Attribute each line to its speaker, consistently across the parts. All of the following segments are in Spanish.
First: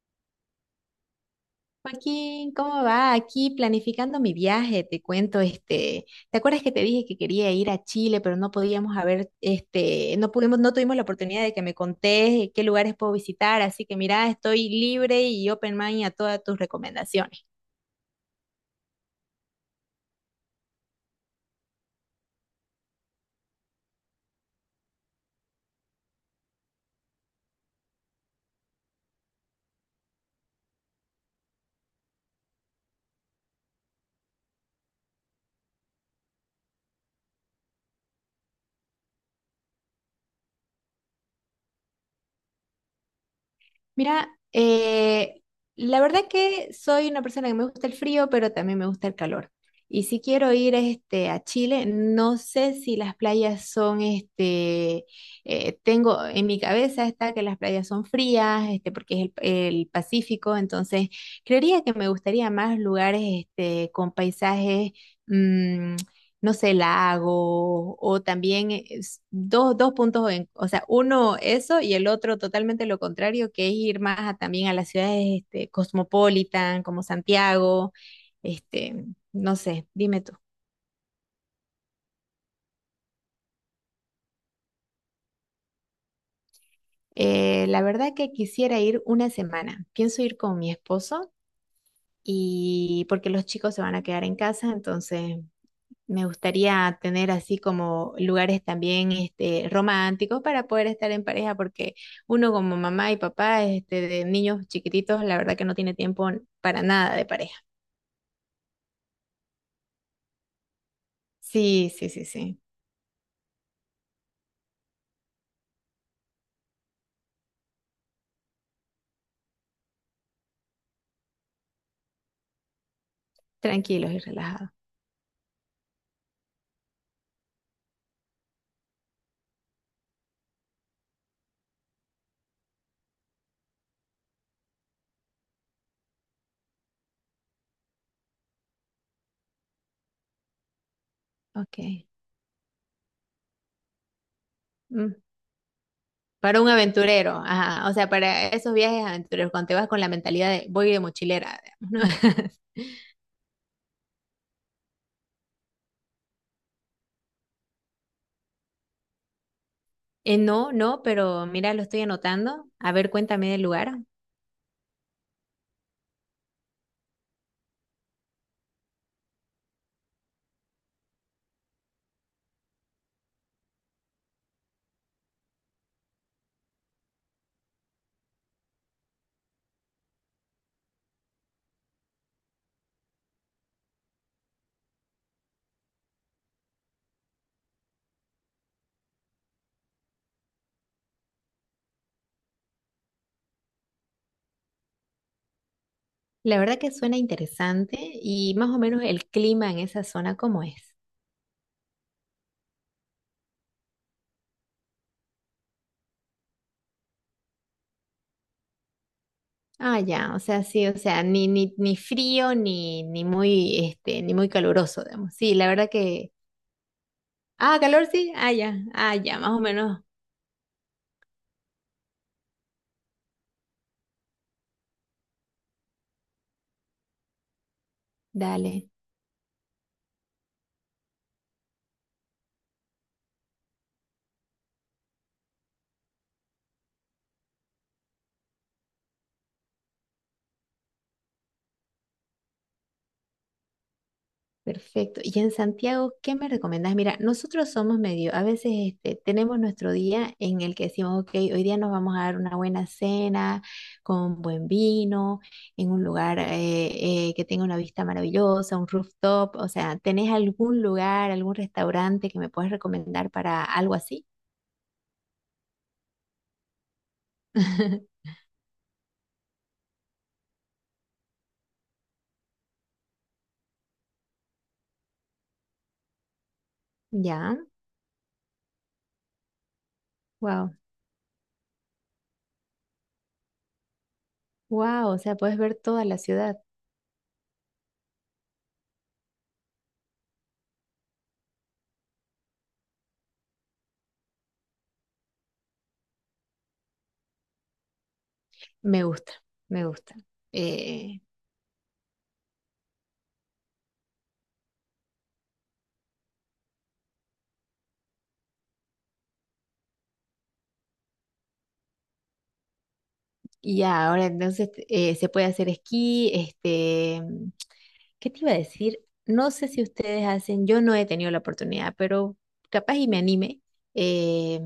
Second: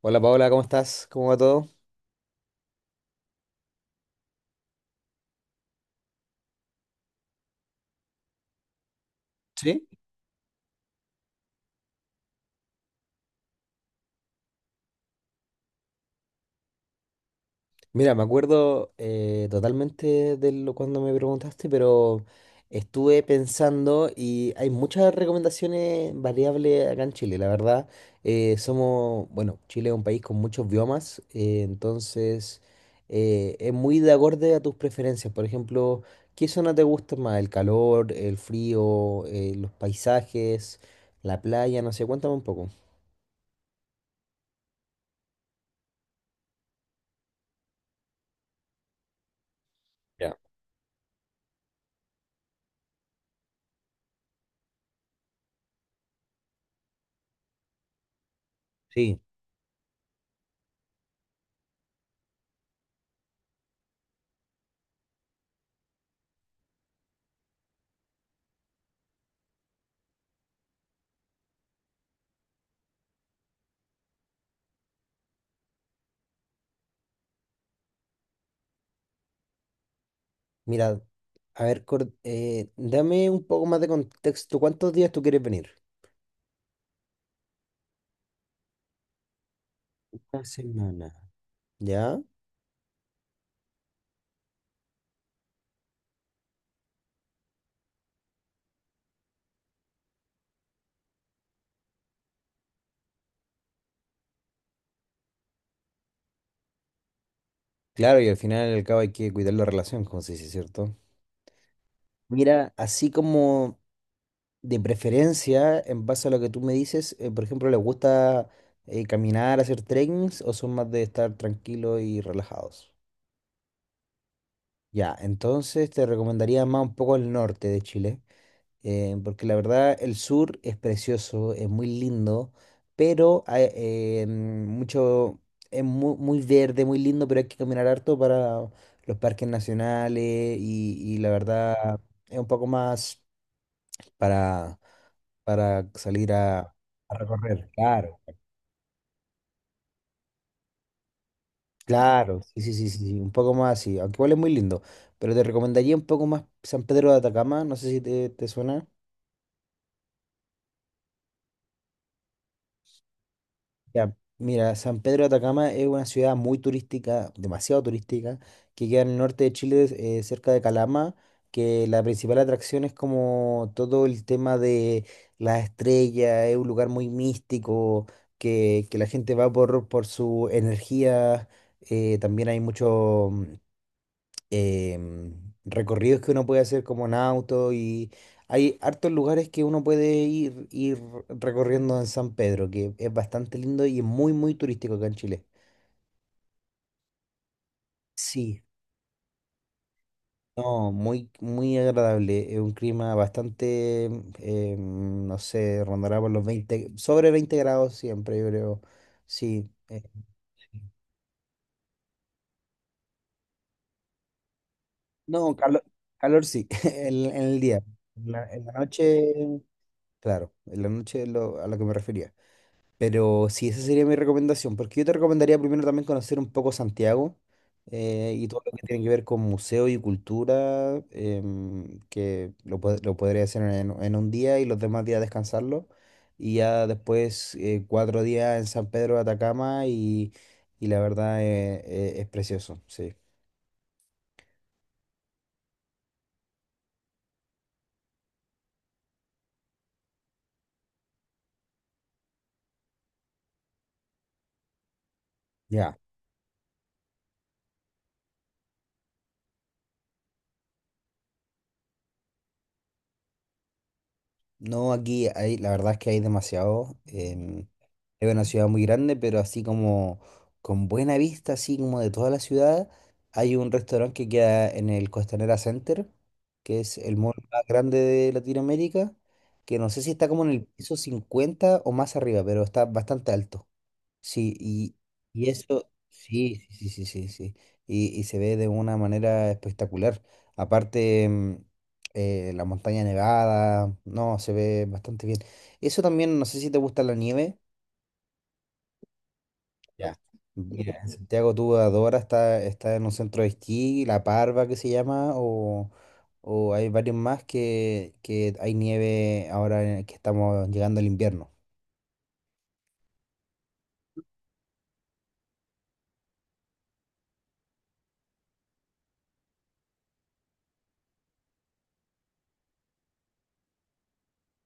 Speaker 1: Hola Paola, ¿cómo estás? ¿Cómo va todo?
Speaker 2: Joaquín, ¿cómo va? Aquí planificando mi viaje, te cuento, ¿te acuerdas que te dije que quería ir a Chile, pero no podíamos haber,
Speaker 1: Sí.
Speaker 2: no pudimos, no tuvimos la oportunidad de que me contés qué lugares puedo visitar? Así que mira, estoy libre y open mind a todas tus recomendaciones.
Speaker 1: Mira, me acuerdo totalmente de lo cuando me preguntaste, pero estuve pensando y hay muchas recomendaciones variables acá en Chile, la verdad. Somos, bueno, Chile es un país con muchos biomas, entonces es muy de acorde a tus preferencias. Por ejemplo, ¿qué zona te gusta más? ¿El calor, el frío, los paisajes, la playa? No sé, cuéntame un poco.
Speaker 2: Mira, eh, la verdad que soy una persona que me gusta el frío, pero también me gusta el calor. Y si quiero ir a Chile, no sé si las playas son, tengo en mi cabeza está que las playas son frías,
Speaker 1: Sí.
Speaker 2: porque es el Pacífico, entonces creería que me gustaría más lugares con paisajes, mm, no sé, lago, o también es- dos puntos, en- o sea, uno eso y el otro totalmente lo contrario, que es ir más a- también a las ciudades cosmopolitan, como Santiago, este, no sé, dime tú.
Speaker 1: Mira, a ver, dame un poco más de contexto. ¿Cuántos días tú quieres venir?
Speaker 2: La verdad que quisiera ir una semana. Pienso ir
Speaker 1: Una
Speaker 2: con mi
Speaker 1: semana.
Speaker 2: esposo
Speaker 1: ¿Ya?
Speaker 2: y porque los chicos se van a quedar en casa. Entonces me gustaría tener así como lugares también románticos para poder estar en pareja, porque uno como mamá y papá de niños chiquititos, la verdad que no tiene tiempo para nada de pareja.
Speaker 1: Claro, y al final y al cabo hay que cuidar la relación, como se dice, ¿cierto?
Speaker 2: Sí, sí, sí, sí.
Speaker 1: Mira, así como de preferencia, en base a lo que tú me dices, por ejemplo, ¿les gusta caminar, hacer trekkings o son más de estar tranquilos y relajados?
Speaker 2: Tranquilos y relajados.
Speaker 1: Ya, entonces te recomendaría más un poco el norte de Chile. Porque la verdad el sur es precioso, es muy lindo, pero es muy, muy verde, muy lindo, pero hay que caminar harto para los parques nacionales y la verdad
Speaker 2: Ok.
Speaker 1: es un poco más para,
Speaker 2: Mm.
Speaker 1: para salir
Speaker 2: Para un
Speaker 1: a
Speaker 2: aventurero,
Speaker 1: recorrer.
Speaker 2: ajá. O sea,
Speaker 1: Claro,
Speaker 2: para esos viajes aventureros, cuando te vas con la mentalidad de voy de mochilera, digamos,
Speaker 1: claro,
Speaker 2: ¿no?
Speaker 1: sí, sí, sí, sí, sí, un poco más así, aunque igual es muy lindo, pero te recomendaría un poco más San Pedro de Atacama, no sé si te suena.
Speaker 2: No, no, pero mira, lo estoy anotando. A ver, cuéntame del lugar.
Speaker 1: Ya, mira, San Pedro de Atacama es una ciudad muy turística, demasiado turística, que queda en el norte de Chile, cerca de Calama, que la principal atracción es como todo el tema de las estrellas, es un lugar muy místico, que la gente va por su energía, también hay mucho, em, recorridos que uno puede hacer como en auto y hay hartos lugares que uno puede ir recorriendo en San Pedro, que es bastante lindo y es muy, muy turístico acá en Chile.
Speaker 2: La verdad que suena interesante. ¿Y
Speaker 1: Sí,
Speaker 2: más o menos el clima en esa zona, cómo
Speaker 1: no,
Speaker 2: es?
Speaker 1: muy, muy agradable. Es un clima bastante, no sé, rondará por los 20 sobre 20 grados siempre, yo creo. Sí.
Speaker 2: Ah, ya, o sea, sí, o sea, ni frío ni muy, ni muy caluroso, digamos.
Speaker 1: No,
Speaker 2: Sí, la verdad que.
Speaker 1: calor sí, en el
Speaker 2: Ah,
Speaker 1: día.
Speaker 2: calor sí, ah,
Speaker 1: En la
Speaker 2: ya, ah,
Speaker 1: noche,
Speaker 2: ya, más o menos.
Speaker 1: claro, en la noche a lo que me refería. Pero sí, esa sería mi recomendación, porque yo te recomendaría primero también conocer un poco Santiago y todo lo que
Speaker 2: Dale.
Speaker 1: tiene que ver con museo y cultura, que lo podría hacer en un día y los demás días descansarlo. Y ya después 4 días en San Pedro de Atacama y la verdad es precioso, sí.
Speaker 2: Perfecto. ¿Y en Santiago, qué me recomendás? Mira, nosotros somos medio, a veces tenemos nuestro día en el que decimos, ok, hoy día nos vamos a dar una buena cena con buen vino, en
Speaker 1: Ya.
Speaker 2: un lugar que tenga una vista maravillosa, un rooftop. O sea, ¿tenés algún lugar, algún restaurante que me puedas recomendar para algo así?
Speaker 1: No, aquí hay, la verdad es que hay demasiado. Es una ciudad muy grande, pero así como con buena vista, así como de toda la ciudad, hay un restaurante que queda en el Costanera Center, que es el mall
Speaker 2: Ya,
Speaker 1: más grande de Latinoamérica, que no sé si está como en el
Speaker 2: wow,
Speaker 1: piso 50 o más arriba, pero está bastante alto. Sí, y,
Speaker 2: wow, o sea,
Speaker 1: y
Speaker 2: puedes ver
Speaker 1: eso,
Speaker 2: toda la ciudad.
Speaker 1: sí, sí, sí, sí, sí, sí. Y se ve de una manera espectacular. Aparte, la montaña nevada, no, se ve bastante bien. Eso también, no sé si te gusta la nieve.
Speaker 2: Me gusta, me gusta.
Speaker 1: Ya. Mira, en
Speaker 2: Eh,
Speaker 1: Santiago tú adoras, está en un centro de esquí, La Parva que se llama, o hay varios más que hay nieve ahora que estamos llegando al invierno.
Speaker 2: Y ya, ahora entonces se puede hacer esquí, ¿qué te iba a decir? No sé si ustedes hacen, yo no he tenido la oportunidad, pero capaz y me anime. eh,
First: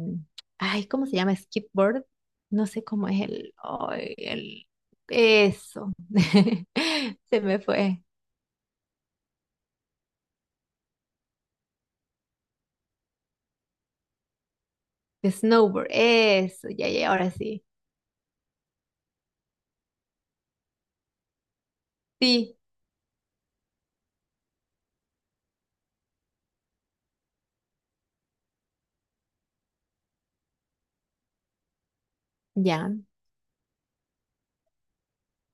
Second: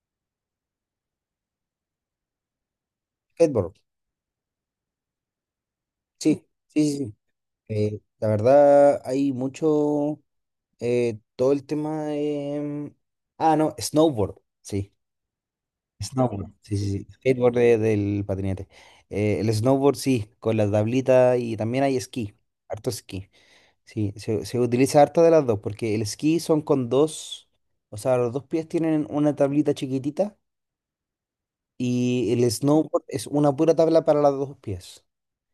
Speaker 2: Ay, ¿cómo se llama? Skateboard. No sé cómo es el,
Speaker 1: Skateboard,
Speaker 2: ay, el, eso.
Speaker 1: sí, sí, sí, sí.
Speaker 2: Se me fue.
Speaker 1: La verdad hay mucho, todo el tema de... Ah, no, snowboard, sí.
Speaker 2: Snowboard,
Speaker 1: Snowboard.
Speaker 2: eso,
Speaker 1: Sí,
Speaker 2: ya,
Speaker 1: sí, sí.
Speaker 2: ya, ahora
Speaker 1: Skateboard
Speaker 2: sí.
Speaker 1: del patinete. El snowboard, sí, con la tablita y también hay esquí,
Speaker 2: Sí,
Speaker 1: harto esquí. Sí, se utiliza harto de las dos, porque el esquí son con dos, o sea, los dos pies tienen una tablita chiquitita y el
Speaker 2: ya.
Speaker 1: snowboard es una pura tabla para los dos pies.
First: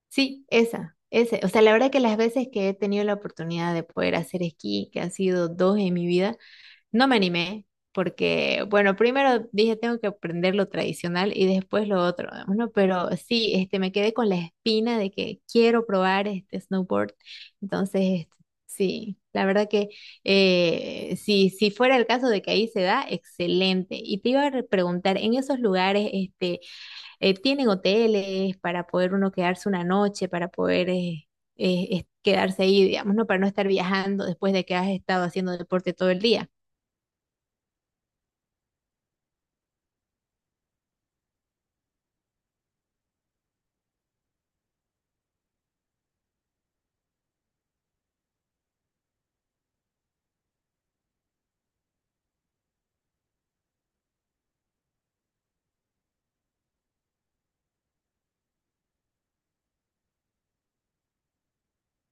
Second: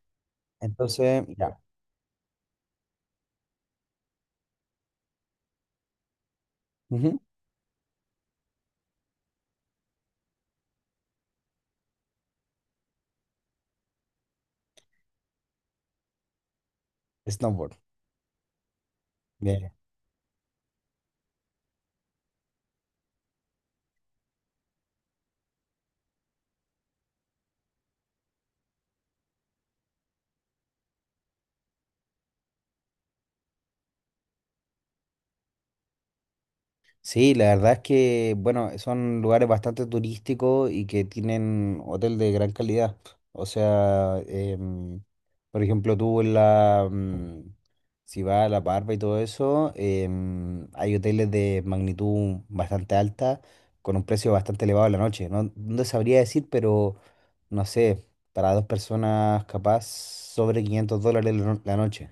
Speaker 2: Sí, esa,
Speaker 1: Entonces,
Speaker 2: ese. O
Speaker 1: ya.
Speaker 2: sea, la verdad que las veces que he tenido la oportunidad de poder hacer esquí, que han sido dos en mi vida, no me
Speaker 1: Ujú.
Speaker 2: animé porque, bueno, primero dije tengo que aprender lo tradicional y después lo otro. Bueno, pero sí, me quedé con la espina de que quiero probar este snowboard.
Speaker 1: Snowboard.
Speaker 2: Entonces, sí, la verdad
Speaker 1: Bien.
Speaker 2: que si, si fuera el caso de que ahí se da, excelente. Y te iba a re- preguntar, ¿en esos lugares tienen hoteles para poder uno quedarse una noche, para poder es- quedarse ahí, digamos, no? Para no estar viajando después de que has estado haciendo deporte todo el día.
Speaker 1: Sí, la verdad es que, bueno, son lugares bastante turísticos y que tienen hotel de gran calidad. O sea, por ejemplo, tú en la, mm, si vas a La Parva y todo eso, hay hoteles de magnitud bastante alta, con un precio bastante elevado en la noche. No, no sabría decir, pero no sé, para dos personas capaz sobre $500 la la noche.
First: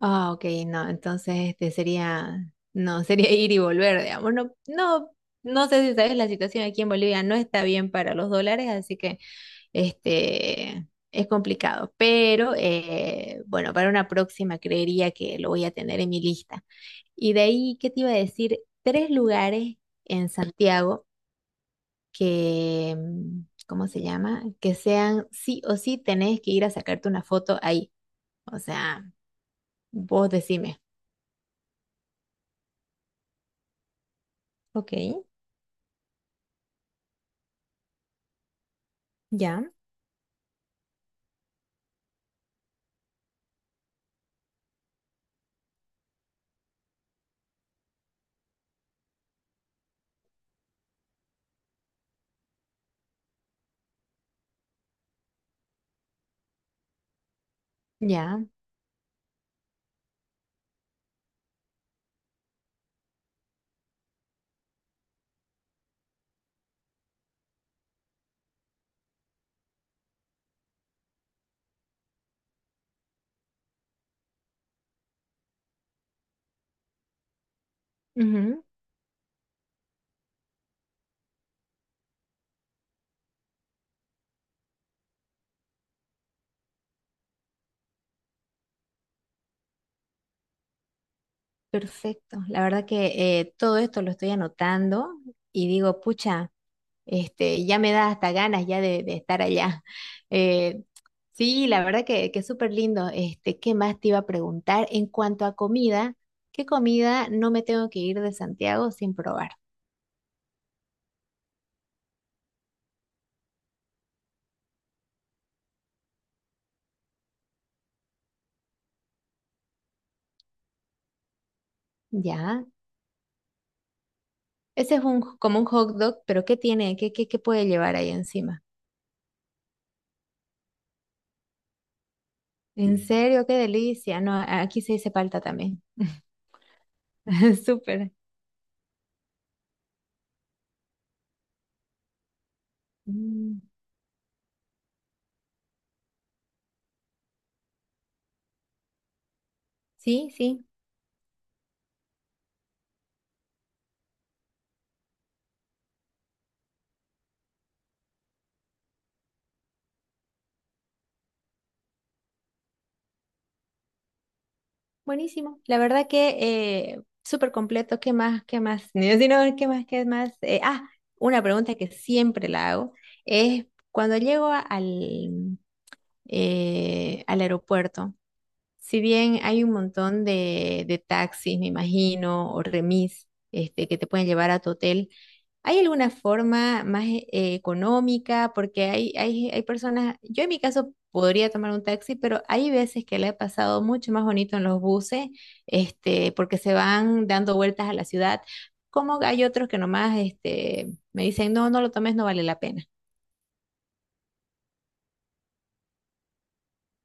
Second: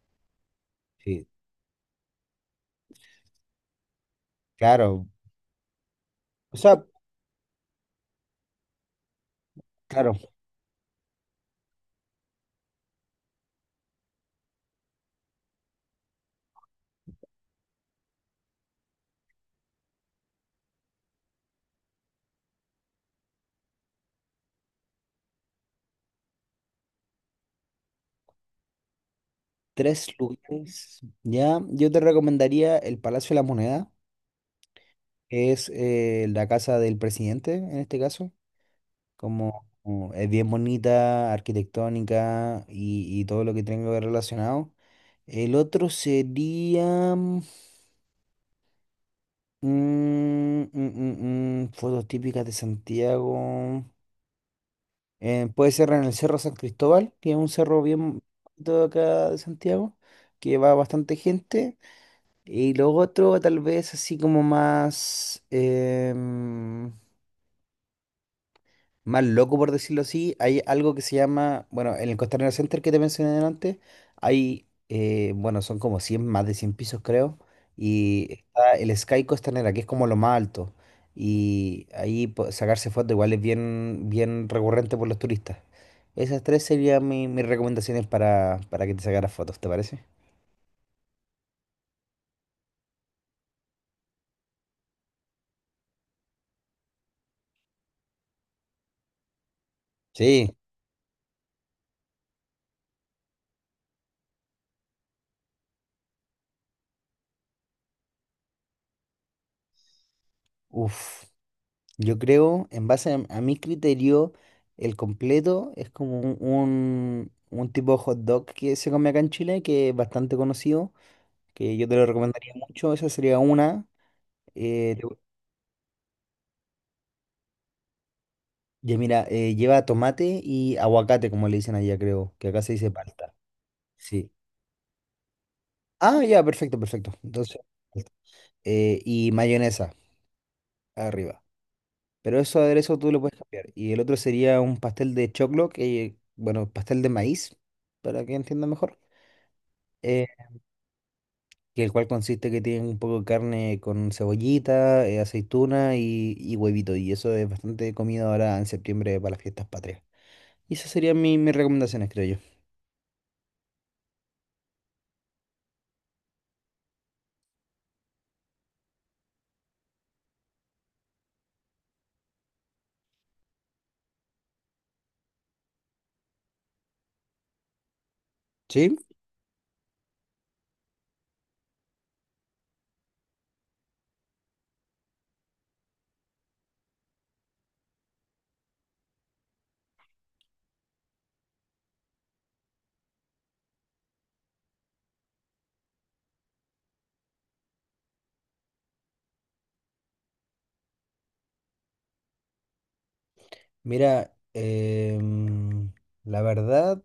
Speaker 2: Ah, ok, no,
Speaker 1: Sí,
Speaker 2: entonces este sería, no, sería ir y volver, digamos. No,
Speaker 1: claro.
Speaker 2: no, no sé si sabes, la
Speaker 1: O
Speaker 2: situación aquí
Speaker 1: sea,
Speaker 2: en Bolivia no está bien para los dólares, así que
Speaker 1: claro.
Speaker 2: este es complicado. Pero bueno, para una próxima creería que lo voy a tener en mi lista. Y de ahí, ¿qué te iba a decir? Tres lugares en Santiago que, ¿cómo se llama? Que sean sí o sí tenés que ir a sacarte una foto ahí. O sea,
Speaker 1: Tres
Speaker 2: vos decime.
Speaker 1: lugares. Ya, yo te recomendaría el Palacio de la Moneda,
Speaker 2: Ok.
Speaker 1: que es la casa del presidente en este caso. Como,
Speaker 2: Ya,
Speaker 1: como es bien bonita, arquitectónica y todo lo que tenga que ver relacionado. El otro sería fotos típicas de Santiago. Puede ser en el Cerro San Cristóbal, que es un cerro bien
Speaker 2: ya.
Speaker 1: bonito de acá de Santiago, que va bastante gente. Y lo otro, tal vez así como más, más loco, por decirlo así, hay algo que se llama, bueno, en el Costanera Center que te mencioné antes, bueno, son como 100 más de 100 pisos creo, y
Speaker 2: Ujú.
Speaker 1: está el Sky Costanera, que es como lo más alto, y ahí sacarse fotos igual es bien, bien recurrente por los turistas. Esas tres serían mis recomendaciones para que te sacaras fotos, ¿te parece?
Speaker 2: Perfecto. La verdad que todo esto lo estoy anotando y digo, pucha, ya me da hasta ganas ya de, estar allá.
Speaker 1: Sí,
Speaker 2: Eh, sí, la verdad que súper lindo. ¿Qué más te iba a preguntar? En cuanto a comida, ¿qué comida no me tengo que ir de Santiago sin probar?
Speaker 1: uff. Yo creo, en base a mi criterio, el completo es como un tipo de hot dog que se come acá en Chile, que es bastante conocido, que yo te lo recomendaría
Speaker 2: Ya.
Speaker 1: mucho, esa sería una.
Speaker 2: Ese
Speaker 1: Eh,
Speaker 2: es
Speaker 1: te-
Speaker 2: un, como un hot dog, pero ¿qué tiene? ¿Qué puede llevar ahí encima?
Speaker 1: ya mira, lleva tomate y aguacate, como le dicen allá, creo, que acá se dice
Speaker 2: En
Speaker 1: palta.
Speaker 2: serio, qué delicia.
Speaker 1: Sí.
Speaker 2: No, aquí se dice palta también.
Speaker 1: Ah, ya, perfecto, perfecto. Entonces,
Speaker 2: Súper.
Speaker 1: y mayonesa arriba. Pero eso aderezo tú lo puedes
Speaker 2: Mm.
Speaker 1: cambiar. Y el otro sería un pastel de choclo, que, bueno, pastel de maíz, para que entienda mejor eh,
Speaker 2: Sí, sí,
Speaker 1: que el cual consiste que tiene un poco de carne con cebollita, aceituna y huevito. Y eso es bastante comida ahora en septiembre para las fiestas patrias. Y esas serían mis recomendaciones, creo yo.
Speaker 2: buenísimo. La verdad que súper completo. ¿Qué más? ¿Qué más? No, si no, ¿qué más? ¿Qué más? Una pregunta que siempre la hago es cuando llego a- al, al aeropuerto,
Speaker 1: Sí,
Speaker 2: si bien hay un montón de taxis, me imagino, o remis, que te pueden llevar a tu hotel. ¿Hay alguna forma más e- económica? Porque hay personas, yo en mi caso podría tomar un taxi, pero hay veces que le he pasado mucho más bonito en los buses, porque se van dando vueltas a la ciudad. Como hay otros que nomás, me dicen, no, no lo tomes, no vale la pena.
Speaker 1: mira, la verdad,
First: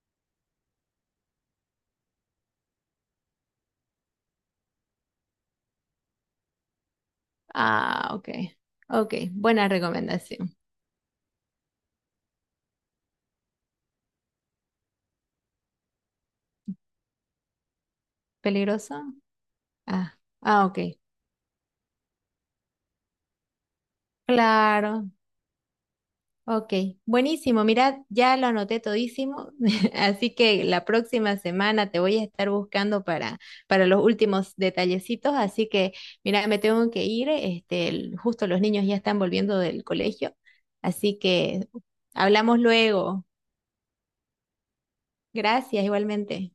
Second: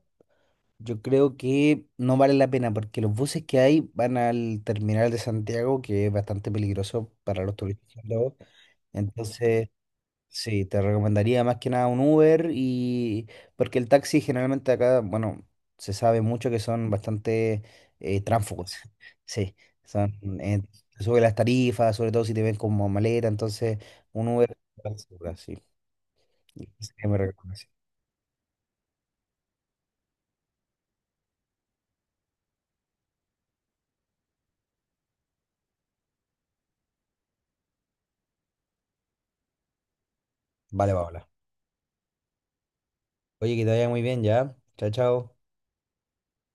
Speaker 1: yo creo que no vale la pena porque los buses que hay van al terminal de Santiago, que es bastante peligroso para los turistas.
Speaker 2: Ah, ok,
Speaker 1: Luego.
Speaker 2: ok, buena
Speaker 1: Entonces,
Speaker 2: recomendación.
Speaker 1: sí, te recomendaría más que nada un Uber y porque el taxi generalmente acá, bueno, se sabe mucho que son bastante tránsfugos.
Speaker 2: ¿Peligroso?
Speaker 1: Sí, son,
Speaker 2: Ah,
Speaker 1: eh,
Speaker 2: ah, ok.
Speaker 1: te suben las tarifas, sobre todo si te ven como maleta, entonces un Uber,
Speaker 2: Claro.
Speaker 1: sí.
Speaker 2: Ok,
Speaker 1: Sí, me recomiendo,
Speaker 2: buenísimo.
Speaker 1: sí.
Speaker 2: Mira, ya lo anoté todísimo, así que la próxima semana te voy a estar buscando para los últimos detallecitos. Así que, mira, me tengo que ir. El- justo los niños ya están volviendo del colegio,
Speaker 1: Vale,
Speaker 2: así
Speaker 1: Paola.
Speaker 2: que hablamos luego.
Speaker 1: Oye, que te vaya muy bien ya. Chao, chao.
Speaker 2: Gracias, igualmente.